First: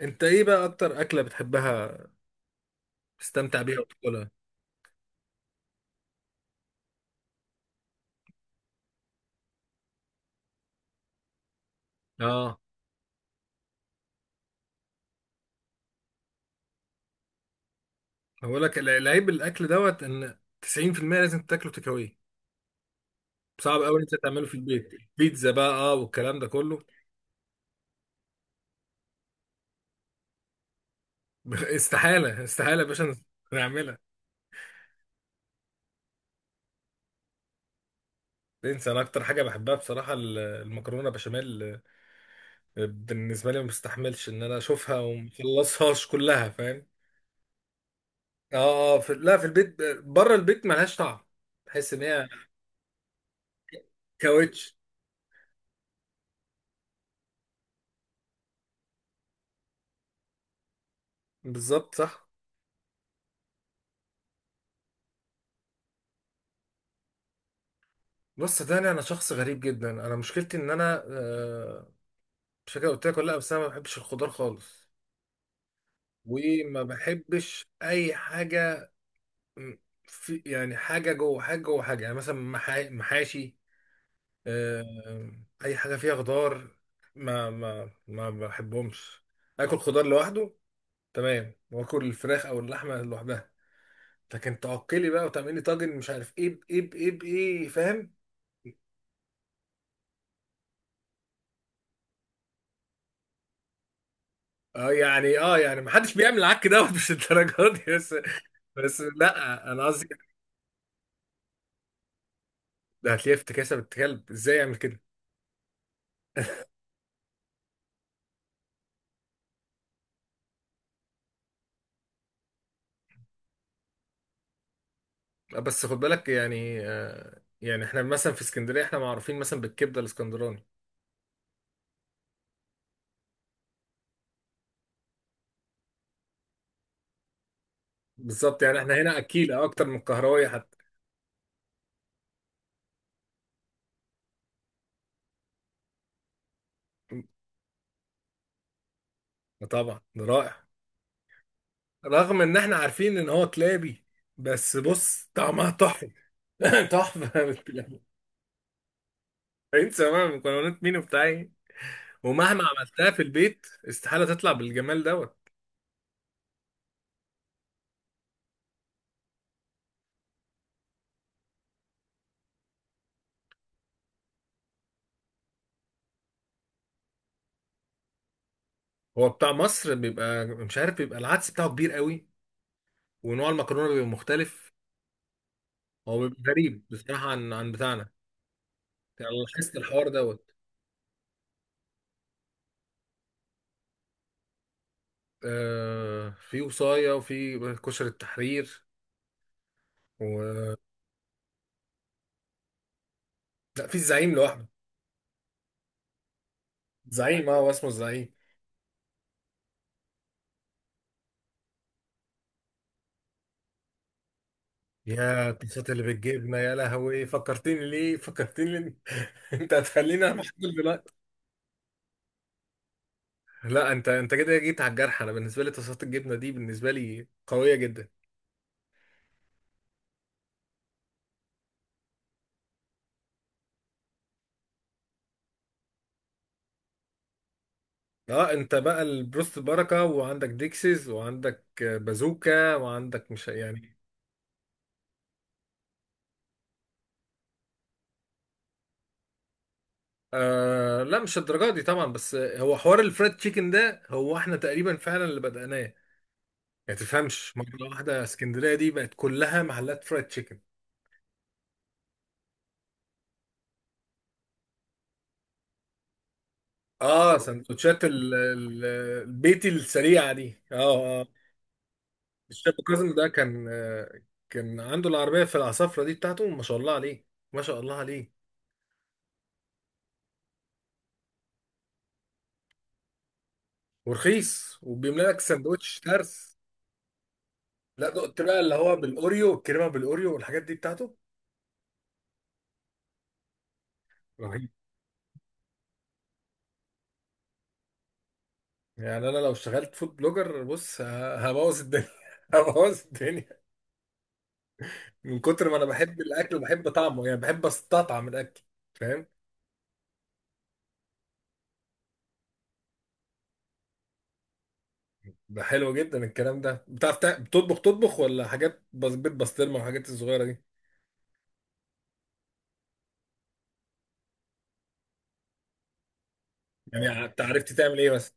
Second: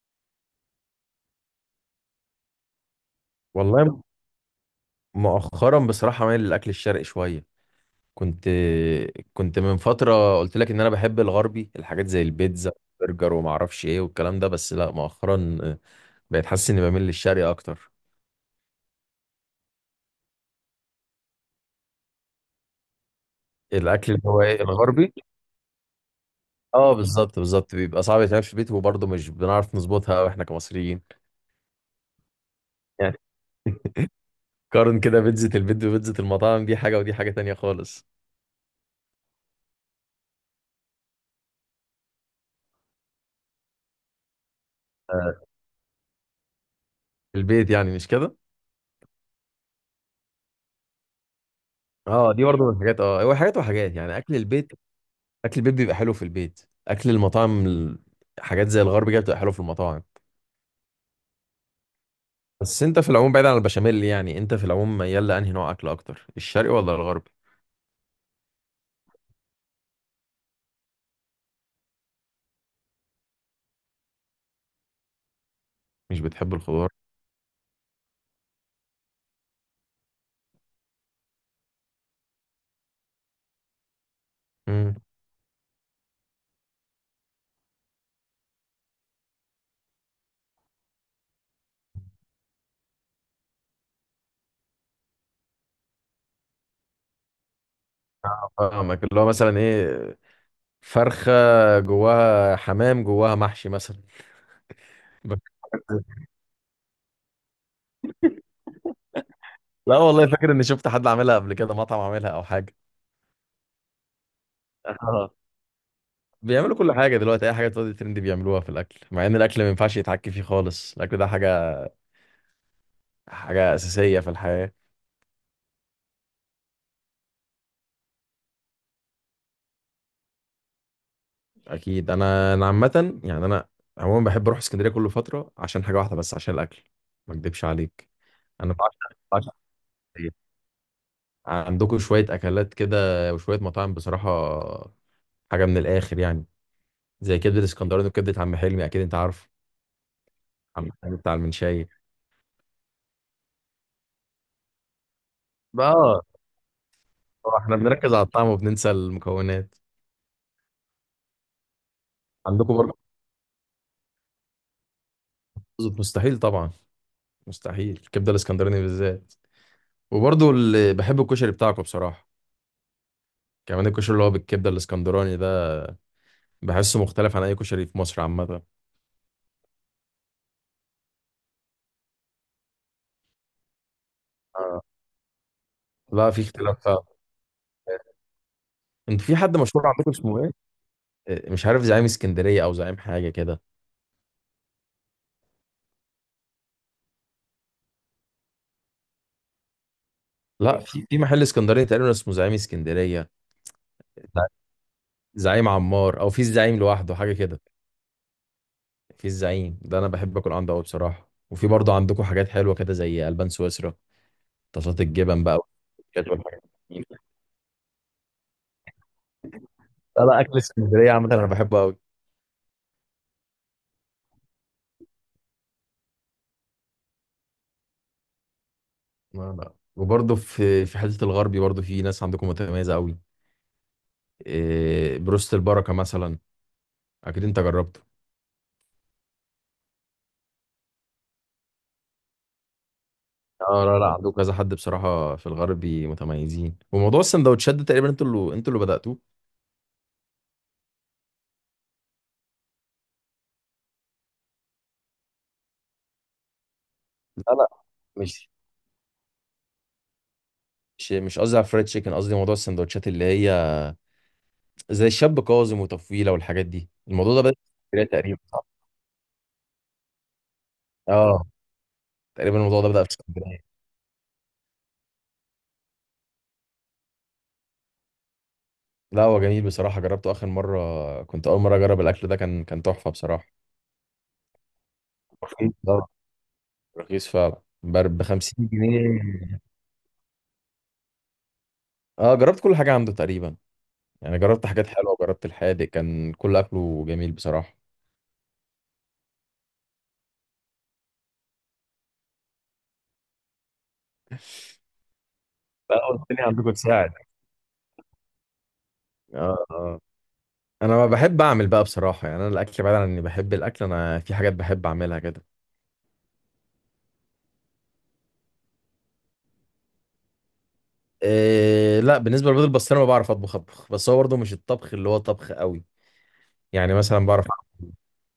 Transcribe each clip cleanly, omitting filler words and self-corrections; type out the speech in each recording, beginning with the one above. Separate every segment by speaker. Speaker 1: انت ايه بقى اكتر اكله بتحبها تستمتع بيها
Speaker 2: والله،
Speaker 1: وتاكلها؟
Speaker 2: مؤخرا بصراحة مايل للأكل الشرقي شوية. كنت كنت من فترة قلت لك إن أنا بحب الغربي، الحاجات زي
Speaker 1: اه.
Speaker 2: البيتزا، برجر وما أعرفش إيه والكلام ده. بس لا، مؤخرا بقيت حاسس إني بميل للشرقي أكتر.
Speaker 1: هقول لك، العيب الاكل دوت ان 90% لازم تاكله تكاوي، صعب قوي
Speaker 2: الأكل
Speaker 1: انت
Speaker 2: اللي هو
Speaker 1: تعمله في
Speaker 2: إيه
Speaker 1: البيت.
Speaker 2: الغربي؟
Speaker 1: بيتزا بقى، اه، والكلام ده كله.
Speaker 2: أه، بالظبط بالظبط، بيبقى صعب يتعمل في البيت، وبرضه مش بنعرف نظبطها أوي إحنا كمصريين.
Speaker 1: استحاله استحاله يا باشا
Speaker 2: يعني
Speaker 1: نعملها.
Speaker 2: قارن كده بيتزا البيت وبيتزا المطاعم، دي حاجة ودي حاجة تانية خالص.
Speaker 1: انسى. انا اكتر حاجه بحبها بصراحه المكرونه بشاميل. بالنسبه لي ما بستحملش ان انا اشوفها
Speaker 2: آه،
Speaker 1: ومخلصهاش كلها، فاهم.
Speaker 2: البيت يعني مش كده؟
Speaker 1: اه اه، لا، في البيت. بره البيت ملهاش طعم، تحس ان هي
Speaker 2: اه، دي برضه من الحاجات. اه هو حاجات وحاجات، يعني اكل البيت.
Speaker 1: كاوتش.
Speaker 2: اكل البيت بيبقى حلو في البيت، اكل المطاعم حاجات زي الغرب كده بتبقى حلو في المطاعم.
Speaker 1: بالظبط، صح.
Speaker 2: بس انت في العموم بعيد عن البشاميل، يعني انت في العموم ميال لانهي نوع اكل اكتر، الشرقي ولا الغربي؟
Speaker 1: بص صدقني، انا شخص غريب جدا. انا مشكلتي ان انا مش فاكر قلت لك ولا لا، بس انا ما بحبش الخضار خالص.
Speaker 2: مش بتحب
Speaker 1: وما
Speaker 2: الخضار.
Speaker 1: بحبش اي حاجه، م- في يعني حاجه جوه حاجه جوه حاجه، يعني مثلا محاشي.
Speaker 2: امم
Speaker 1: آه، اي حاجه فيها خضار ما بحبهمش. اكل خضار لوحده تمام، واكل الفراخ او اللحمه لوحدها. لكن تعقلي بقى وتعملي طاجن مش عارف ايه بايه بايه بايه، فاهم؟
Speaker 2: فاهمك، اللي هو مثلا ايه، فرخه جواها حمام، جواها محشي مثلا.
Speaker 1: اه يعني
Speaker 2: ب-
Speaker 1: اه يعني محدش بيعمل العك دوت، مش الدرجات دي. بس لا، انا
Speaker 2: لا
Speaker 1: قصدي
Speaker 2: والله، فاكر اني شفت حد عاملها قبل كده، مطعم عاملها او حاجه.
Speaker 1: ده هتلاقيه افتكاسه، بنت كلب ازاي يعمل كده.
Speaker 2: اه، بيعملوا كل حاجه دلوقتي، اي حاجه تقعد ترند بيعملوها في الاكل، مع ان الاكل ما ينفعش يتحكي فيه خالص، الاكل ده حاجه اساسيه في الحياه.
Speaker 1: بس خد بالك، يعني احنا مثلا في اسكندريه احنا معروفين مثلا بالكبده الاسكندراني.
Speaker 2: اكيد. انا عامه يعني، انا عموما بحب اروح اسكندريه كل فتره عشان حاجه واحده بس، عشان الاكل، ما اكدبش عليك.
Speaker 1: بالظبط،
Speaker 2: انا
Speaker 1: يعني احنا
Speaker 2: بعشق
Speaker 1: هنا
Speaker 2: بعشق
Speaker 1: اكيله اكتر من القهراوي
Speaker 2: اسكندرية.
Speaker 1: حتى.
Speaker 2: عندكم شويه اكلات كده وشويه مطاعم بصراحه، حاجه من الاخر يعني، زي كبده الاسكندراني وكبده عم حلمي، اكيد انت عارف
Speaker 1: طبعا، ده رائع.
Speaker 2: عم حلمي بتاع المنشاي.
Speaker 1: رغم ان احنا عارفين ان هو كلابي، بس بص طعمها
Speaker 2: بقى
Speaker 1: تحفه. تحفه
Speaker 2: طبعاً احنا
Speaker 1: بالكلاب.
Speaker 2: بنركز على الطعم وبننسى المكونات.
Speaker 1: انسى بقى مكونات مين وبتاع ايه، ومهما
Speaker 2: عندكم برضه،
Speaker 1: عملتها في البيت استحاله تطلع بالجمال دوت.
Speaker 2: مستحيل طبعا، مستحيل الكبده الاسكندراني بالذات. وبرضه اللي بحب الكشري بتاعكم بصراحه، كمان الكشري اللي هو بالكبده الاسكندراني، بحسه مختلف عن اي كشري في مصر عامه.
Speaker 1: هو بتاع مصر بيبقى مش عارف، بيبقى العدس بتاعه كبير قوي، ونوع المكرونه بيبقى مختلف.
Speaker 2: آه.
Speaker 1: هو
Speaker 2: لا،
Speaker 1: بيبقى
Speaker 2: في اختلاف
Speaker 1: غريب
Speaker 2: فعلا.
Speaker 1: بصراحة عن بتاعنا.
Speaker 2: انت
Speaker 1: يعني
Speaker 2: في
Speaker 1: أنا
Speaker 2: حد
Speaker 1: لاحظت
Speaker 2: مشهور
Speaker 1: الحوار
Speaker 2: عندكم اسمه ايه؟
Speaker 1: دوت.
Speaker 2: مش عارف، زعيم اسكندريه او زعيم حاجه كده.
Speaker 1: آه، في وصاية وفي كشر التحرير و...
Speaker 2: لا، في محل اسكندريه تقريبا اسمه زعيم اسكندريه.
Speaker 1: لا، في الزعيم
Speaker 2: ز-
Speaker 1: لوحده.
Speaker 2: زعيم عمار او في الزعيم لوحده، حاجه
Speaker 1: زعيم، اه،
Speaker 2: كده.
Speaker 1: هو اسمه الزعيم.
Speaker 2: في الزعيم ده انا بحب اكل عنده قوي بصراحه. وفي برضه عندكم حاجات حلوه كده زي البان سويسرا، طاسات الجبن
Speaker 1: يا
Speaker 2: بقى
Speaker 1: القصات اللي
Speaker 2: والحاجات
Speaker 1: بتجيبنا،
Speaker 2: والحاجات
Speaker 1: يا
Speaker 2: دي.
Speaker 1: لهوي، فكرتني ليه، فكرتني ليه؟ انت
Speaker 2: لا
Speaker 1: هتخليني
Speaker 2: لا،
Speaker 1: اعمل
Speaker 2: اكل
Speaker 1: حاجة
Speaker 2: اسكندريه
Speaker 1: دلوقتي.
Speaker 2: عامه انا بحبه قوي.
Speaker 1: لا، انت كده جيت على الجرح. انا بالنسبة لي طاسات الجبنة دي بالنسبة لي قوية جدا.
Speaker 2: لا لا، وبرضه في حته الغربي برضه في ناس عندكم متميزه قوي. بروست البركه مثلا، اكيد انت جربته.
Speaker 1: اه، انت بقى البروست بركة، وعندك ديكسيز، وعندك بازوكا، وعندك مش
Speaker 2: اه.
Speaker 1: يعني.
Speaker 2: لا لا، مم، عندكم كذا حد بصراحه في الغربي متميزين. وموضوع السندوتشات ده تقريبا انتوا اللي بداتوه.
Speaker 1: آه لا، مش الدرجه دي طبعا، بس هو حوار الفريد تشيكن ده، هو احنا تقريبا فعلا اللي بدأناه. ما
Speaker 2: لا
Speaker 1: تفهمش
Speaker 2: لا،
Speaker 1: مرة واحدة
Speaker 2: مش
Speaker 1: اسكندرية دي بقت كلها محلات فريد تشيكن.
Speaker 2: مش قصدي على الفرايد تشيكن، قصدي موضوع السندوتشات اللي هي زي الشاب كاظم وتفويله والحاجات دي. الموضوع
Speaker 1: اه،
Speaker 2: ده بدا في
Speaker 1: سندوتشات
Speaker 2: اسكندريه تقريبا، صح؟
Speaker 1: البيتي السريعة دي، اه اه.
Speaker 2: اه، تقريبا
Speaker 1: الشاب
Speaker 2: الموضوع ده بدا في
Speaker 1: كاظم ده
Speaker 2: اسكندريه.
Speaker 1: كان، كان عنده العربية في العصافرة دي بتاعته، ما شاء الله عليه، ما شاء الله عليه.
Speaker 2: لا، هو جميل بصراحه، جربته اخر مره، كنت اول مره اجرب الاكل ده، كان تحفه بصراحه.
Speaker 1: ورخيص، وبيملى لك
Speaker 2: رخيص
Speaker 1: سندوتش
Speaker 2: اه،
Speaker 1: ترس.
Speaker 2: رخيص فعلا
Speaker 1: لا،
Speaker 2: ب
Speaker 1: دقت بقى
Speaker 2: 50
Speaker 1: اللي هو
Speaker 2: جنيه
Speaker 1: بالاوريو، الكريمة بالاوريو والحاجات دي بتاعته.
Speaker 2: اه، جربت كل حاجه عنده تقريبا، يعني جربت حاجات حلوة، جربت الحادق، كان كل أكله جميل بصراحة.
Speaker 1: يعني انا لو اشتغلت فود بلوجر، بص، هبوظ الدنيا، هبوظ الدنيا من كتر ما انا
Speaker 2: بقى
Speaker 1: بحب
Speaker 2: قلت لي
Speaker 1: الاكل
Speaker 2: عندكم
Speaker 1: وبحب
Speaker 2: تساعد.
Speaker 1: طعمه، يعني بحب استطعم الاكل، فاهم.
Speaker 2: اه اه. أنا ما بحب أعمل بقى بصراحة، يعني أنا الأكل بعيد عن إني بحب الأكل، أنا في حاجات بحب أعملها كده.
Speaker 1: ده حلو جدا الكلام ده. بتعرف بتطبخ؟ تطبخ ولا حاجات بس بيت، بسطرمه والحاجات الصغيره دي.
Speaker 2: إيه لا، بالنسبة للبيض البسطرمة بعرف أطبخ، بس هو برضه مش الطبخ اللي هو طبخ قوي. يعني
Speaker 1: يعني
Speaker 2: مثلا
Speaker 1: انت
Speaker 2: بعرف
Speaker 1: عرفت تعمل ايه بس؟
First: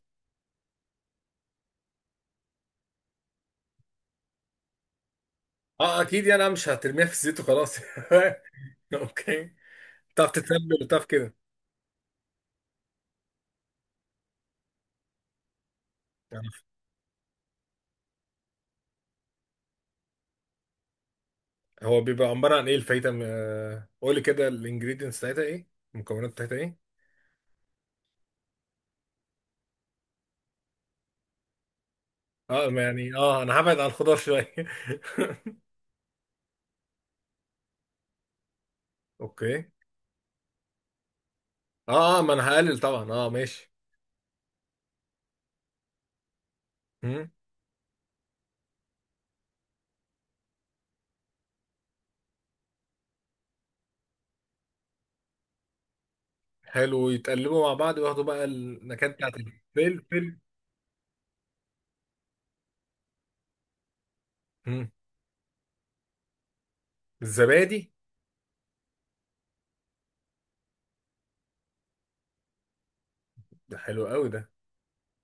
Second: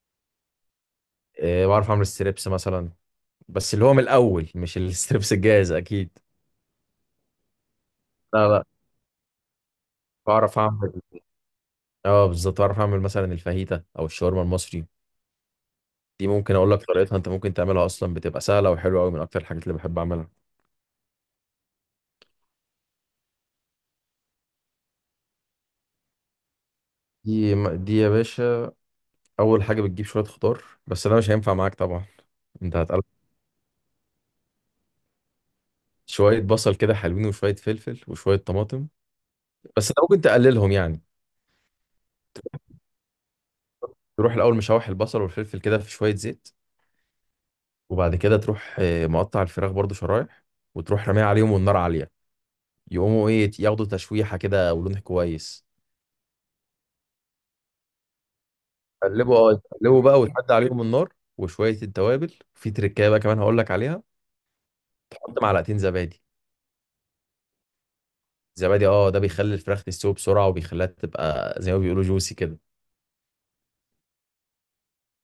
Speaker 2: إيه، بعرف أعمل ستريبس مثلا، بس اللي هو من الأول، مش الستريبس الجاهز
Speaker 1: اه
Speaker 2: أكيد.
Speaker 1: اكيد، يعني انا مش هترميها في الزيت وخلاص.
Speaker 2: لا لا،
Speaker 1: اوكي، بتعرف
Speaker 2: بعرف
Speaker 1: تتبل
Speaker 2: أعمل،
Speaker 1: وبتعرف كده.
Speaker 2: اه بالظبط، بعرف أعمل مثلا الفاهيتا أو الشاورما المصري. دي
Speaker 1: يعني
Speaker 2: ممكن اقول لك طريقتها، انت ممكن تعملها اصلا، بتبقى سهله وحلوه قوي، من اكتر الحاجات اللي بحب اعملها.
Speaker 1: هو بيبقى عباره عن ايه الفايته، قولي كده الانجريدينتس بتاعتها ايه، المكونات بتاعتها ايه.
Speaker 2: دي يا باشا، اول حاجه بتجيب شويه خضار، بس انا مش هينفع معاك طبعا.
Speaker 1: اه،
Speaker 2: انت
Speaker 1: ما
Speaker 2: هتقلب
Speaker 1: يعني اه انا هبعد عن الخضار شويه.
Speaker 2: شويه بصل كده حلوين، وشويه فلفل وشويه طماطم.
Speaker 1: اوكي.
Speaker 2: بس انت ممكن تقللهم يعني.
Speaker 1: اه، ما انا هقلل طبعا، اه ماشي.
Speaker 2: تروح الاول مشوح البصل والفلفل كده في شويه زيت،
Speaker 1: مم.
Speaker 2: وبعد كده تروح مقطع الفراخ برضو شرايح، وتروح راميها عليهم والنار عاليه، يقوموا ايه، ياخدوا تشويحه كده ولون كويس.
Speaker 1: حلو، يتقلبوا مع بعض وياخدوا بقى النكهات بتاعت
Speaker 2: تقلبوا، تقلبوا بقى،
Speaker 1: الفلفل.
Speaker 2: وتحد عليهم النار، وشويه التوابل. في تركايه بقى كمان هقول لك عليها،
Speaker 1: مم.
Speaker 2: حط معلقتين زبادي.
Speaker 1: الزبادي،
Speaker 2: زبادي اه، ده بيخلي الفراخ تستوي بسرعه، وبيخليها تبقى زي ما بيقولوا جوسي كده.
Speaker 1: ده حلو قوي ده.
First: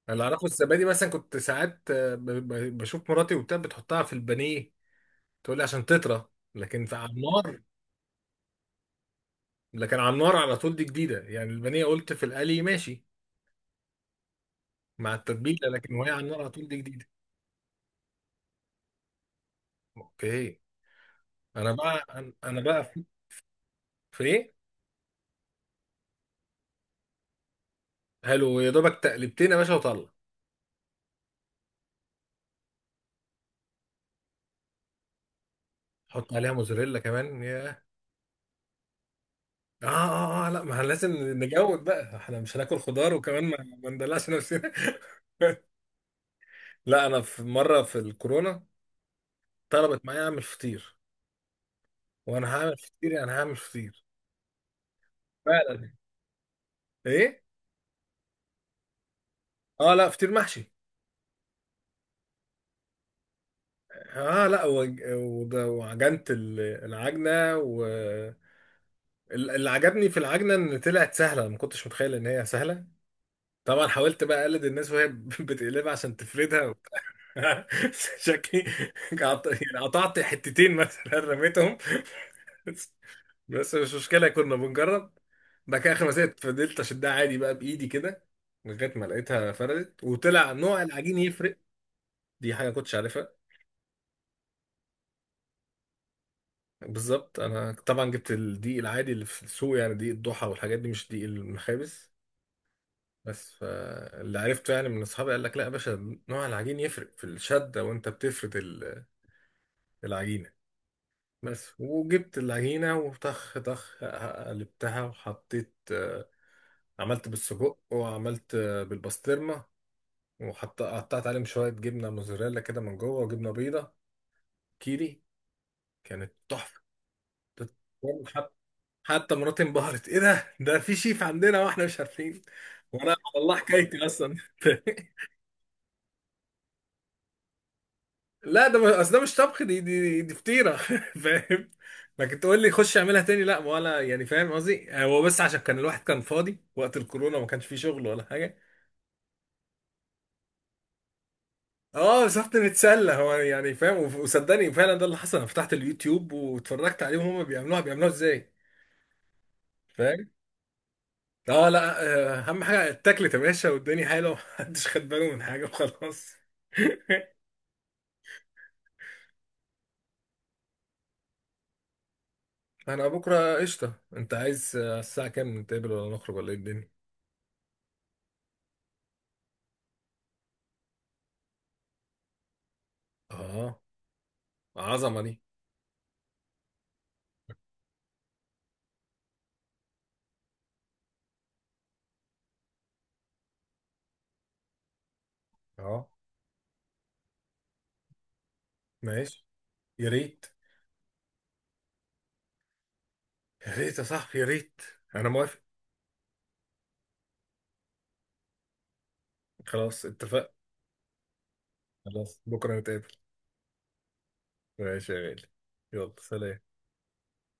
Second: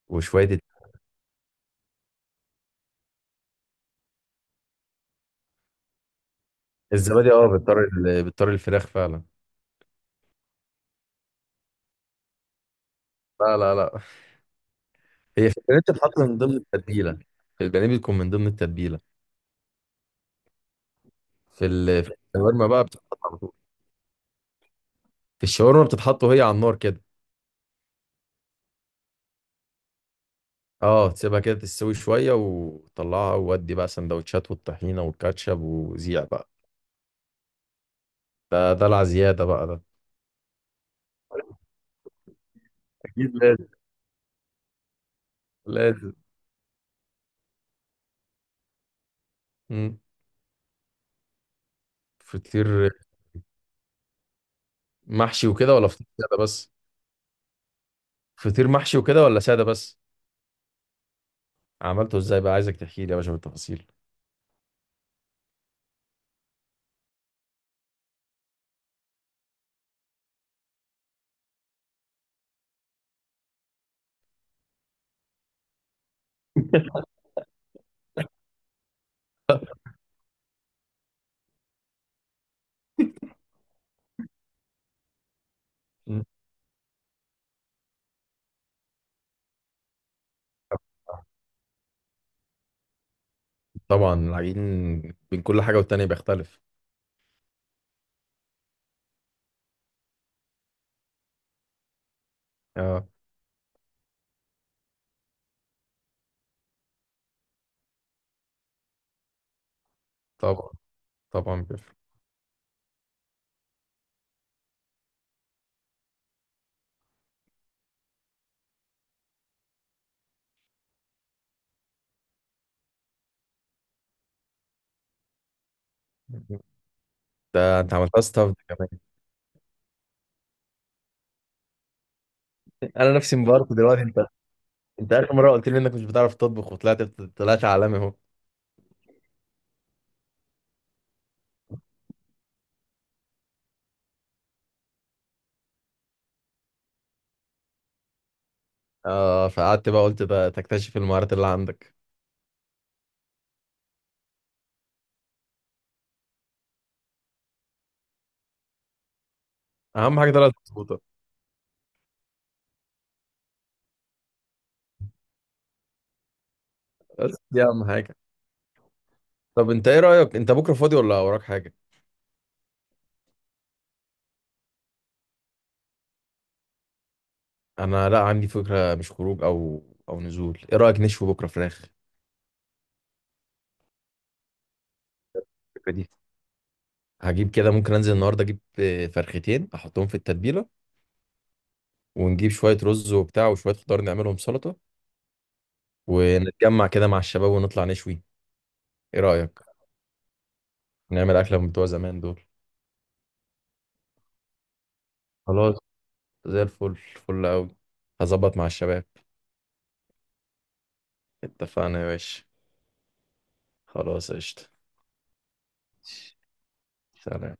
Speaker 1: اللي اعرفه
Speaker 2: وشويه
Speaker 1: الزبادي، مثلا كنت ساعات، بشوف مراتي وبتاع بتحطها في البانيه، تقول لي عشان تطرى، لكن في على
Speaker 2: الزبادي اه،
Speaker 1: النار،
Speaker 2: بتطري الفراخ فعلا.
Speaker 1: لكن على النار على طول دي جديده. يعني البانيه قلت في القلي ماشي
Speaker 2: لا لا لا،
Speaker 1: مع
Speaker 2: هي في
Speaker 1: التتبيله،
Speaker 2: البانيه
Speaker 1: لكن وهي
Speaker 2: بتتحط
Speaker 1: على
Speaker 2: من
Speaker 1: النار على
Speaker 2: ضمن
Speaker 1: طول دي جديده.
Speaker 2: التتبيله، في البانيه بتكون من ضمن التتبيله.
Speaker 1: اوكي. انا بقى
Speaker 2: في
Speaker 1: انا أنا
Speaker 2: الشاورما
Speaker 1: بقى
Speaker 2: بقى
Speaker 1: في
Speaker 2: بتتحط على طول،
Speaker 1: في ايه؟
Speaker 2: في الشاورما بتتحط وهي على النار كده.
Speaker 1: حلو، يا دوبك تقلبتين يا باشا وطلع.
Speaker 2: اه، تسيبها كده تستوي شويه وطلعها، وودي بقى سندوتشات والطحينه والكاتشب وزيع
Speaker 1: حط
Speaker 2: بقى.
Speaker 1: عليها موزاريلا كمان يا.
Speaker 2: ده العزياده بقى ده.
Speaker 1: لا، ما لازم نجود بقى، احنا مش هناكل خضار
Speaker 2: اكيد
Speaker 1: وكمان،
Speaker 2: لازم.
Speaker 1: ما ندلعش نفسنا.
Speaker 2: لازم.
Speaker 1: لا، انا في مره في الكورونا
Speaker 2: مم.
Speaker 1: طلبت معايا اعمل فطير، وانا هعمل
Speaker 2: فطير
Speaker 1: فطير، يعني هعمل فطير،
Speaker 2: محشي وكده ولا
Speaker 1: فعلا.
Speaker 2: فطير ساده بس؟
Speaker 1: ايه؟
Speaker 2: فطير محشي وكده ولا ساده
Speaker 1: اه
Speaker 2: بس؟
Speaker 1: لا، فطير محشي.
Speaker 2: عملته ازاي بقى؟ عايزك تحكي لي يا باشا بالتفاصيل.
Speaker 1: اه لا، وعجنت العجنه، و اللي عجبني في العجنه ان طلعت سهله، ما كنتش متخيل ان هي سهله. طبعا حاولت بقى اقلد الناس وهي بتقلبها عشان تفردها وبتاع. شكلي يعني قطعت حتتين مثلا، رميتهم، بس مش مشكله كنا بنجرب. بعد كده اخر ما
Speaker 2: مم.
Speaker 1: سقطت، فضلت اشدها عادي بقى بايدي كده، لغايه ما لقيتها فردت. وطلع نوع العجين يفرق، دي حاجه كنتش عارفها.
Speaker 2: طبعا العجين بين كل حاجه والتانيه بيختلف.
Speaker 1: بالظبط. انا طبعا جبت الدقيق العادي اللي في السوق، يعني دقيق الضحى والحاجات دي، مش دقيق المخابز.
Speaker 2: اه
Speaker 1: بس فاللي عرفته يعني من اصحابي قال لك لا يا باشا، نوع العجين يفرق في الشده وانت بتفرد العجينة.
Speaker 2: طبعا، طبعا
Speaker 1: بس،
Speaker 2: بيفرق.
Speaker 1: وجبت العجينة وطخ طخ، قلبتها وحطيت، عملت بالسجق، وعملت بالبسطرمة. وحط، قطعت عليهم شوية جبنة موزاريلا كده من جوه، وجبنة بيضة كيري. كانت تحفة.
Speaker 2: ده انت عملتها
Speaker 1: حت-
Speaker 2: ستاف كمان.
Speaker 1: حتى مراتي انبهرت، ايه ده، ده في شيف عندنا واحنا مش عارفين.
Speaker 2: انا
Speaker 1: وانا
Speaker 2: نفسي
Speaker 1: والله
Speaker 2: مبارك دلوقتي.
Speaker 1: حكايتي
Speaker 2: انت
Speaker 1: اصلا.
Speaker 2: انت اخر مره قلت لي انك مش بتعرف تطبخ، وطلعت طلعت عالمي اهو.
Speaker 1: لا، ده اصل ده مش طبخ، دي فطيره. فاهم. لكن تقول لي خش اعملها تاني، لا، ولا يعني، فاهم قصدي، يعني هو بس عشان كان الواحد كان فاضي وقت الكورونا، ما كانش فيه شغل ولا حاجه.
Speaker 2: اه فقعدت بقى، قلت ده تكتشف المهارات اللي عندك.
Speaker 1: اه، سافت نتسلى هو يعني، فاهم. وصدقني فعلا، ده اللي حصل، انا فتحت اليوتيوب واتفرجت عليهم هما بيعملوها، بيعملوها ازاي،
Speaker 2: اهم
Speaker 1: فاهم.
Speaker 2: حاجه طلعت مظبوطه.
Speaker 1: اه لا، اهم حاجه اتاكلت يا باشا، والدنيا حلوه. محدش خد باله من حاجه وخلاص.
Speaker 2: بس دي اهم حاجه. طب انت ايه رايك، انت بكره فاضي ولا وراك حاجه؟
Speaker 1: انا بكره قشطه. انت عايز، الساعه كام نتقابل، ولا نخرج، ولا ايه الدنيا.
Speaker 2: انا لا، عندي فكره، مش خروج او نزول، ايه رايك نشوي بكره فراخ؟
Speaker 1: اه، عظمه دي.
Speaker 2: الفكره دي، هجيب كده، ممكن انزل النهارده اجيب فرختين احطهم في التتبيله، ونجيب شويه رز وبتاع، وشويه خضار نعملهم سلطه،
Speaker 1: اه
Speaker 2: ونتجمع كده مع الشباب ونطلع نشوي. ايه
Speaker 1: ماشي.
Speaker 2: رايك؟
Speaker 1: يا ريت،
Speaker 2: نعمل اكله من بتوع زمان دول.
Speaker 1: يا ريت يا صاحبي، يا ريت. انا موافق.
Speaker 2: خلاص، زي الفل، فل قوي. هظبط مع الشباب.
Speaker 1: خلاص اتفقنا.
Speaker 2: اتفقنا يا
Speaker 1: خلاص
Speaker 2: باشا.
Speaker 1: بكره نتقابل.
Speaker 2: خلاص قشطه.
Speaker 1: ماشي يا غالي، يلا سلام.
Speaker 2: سلام.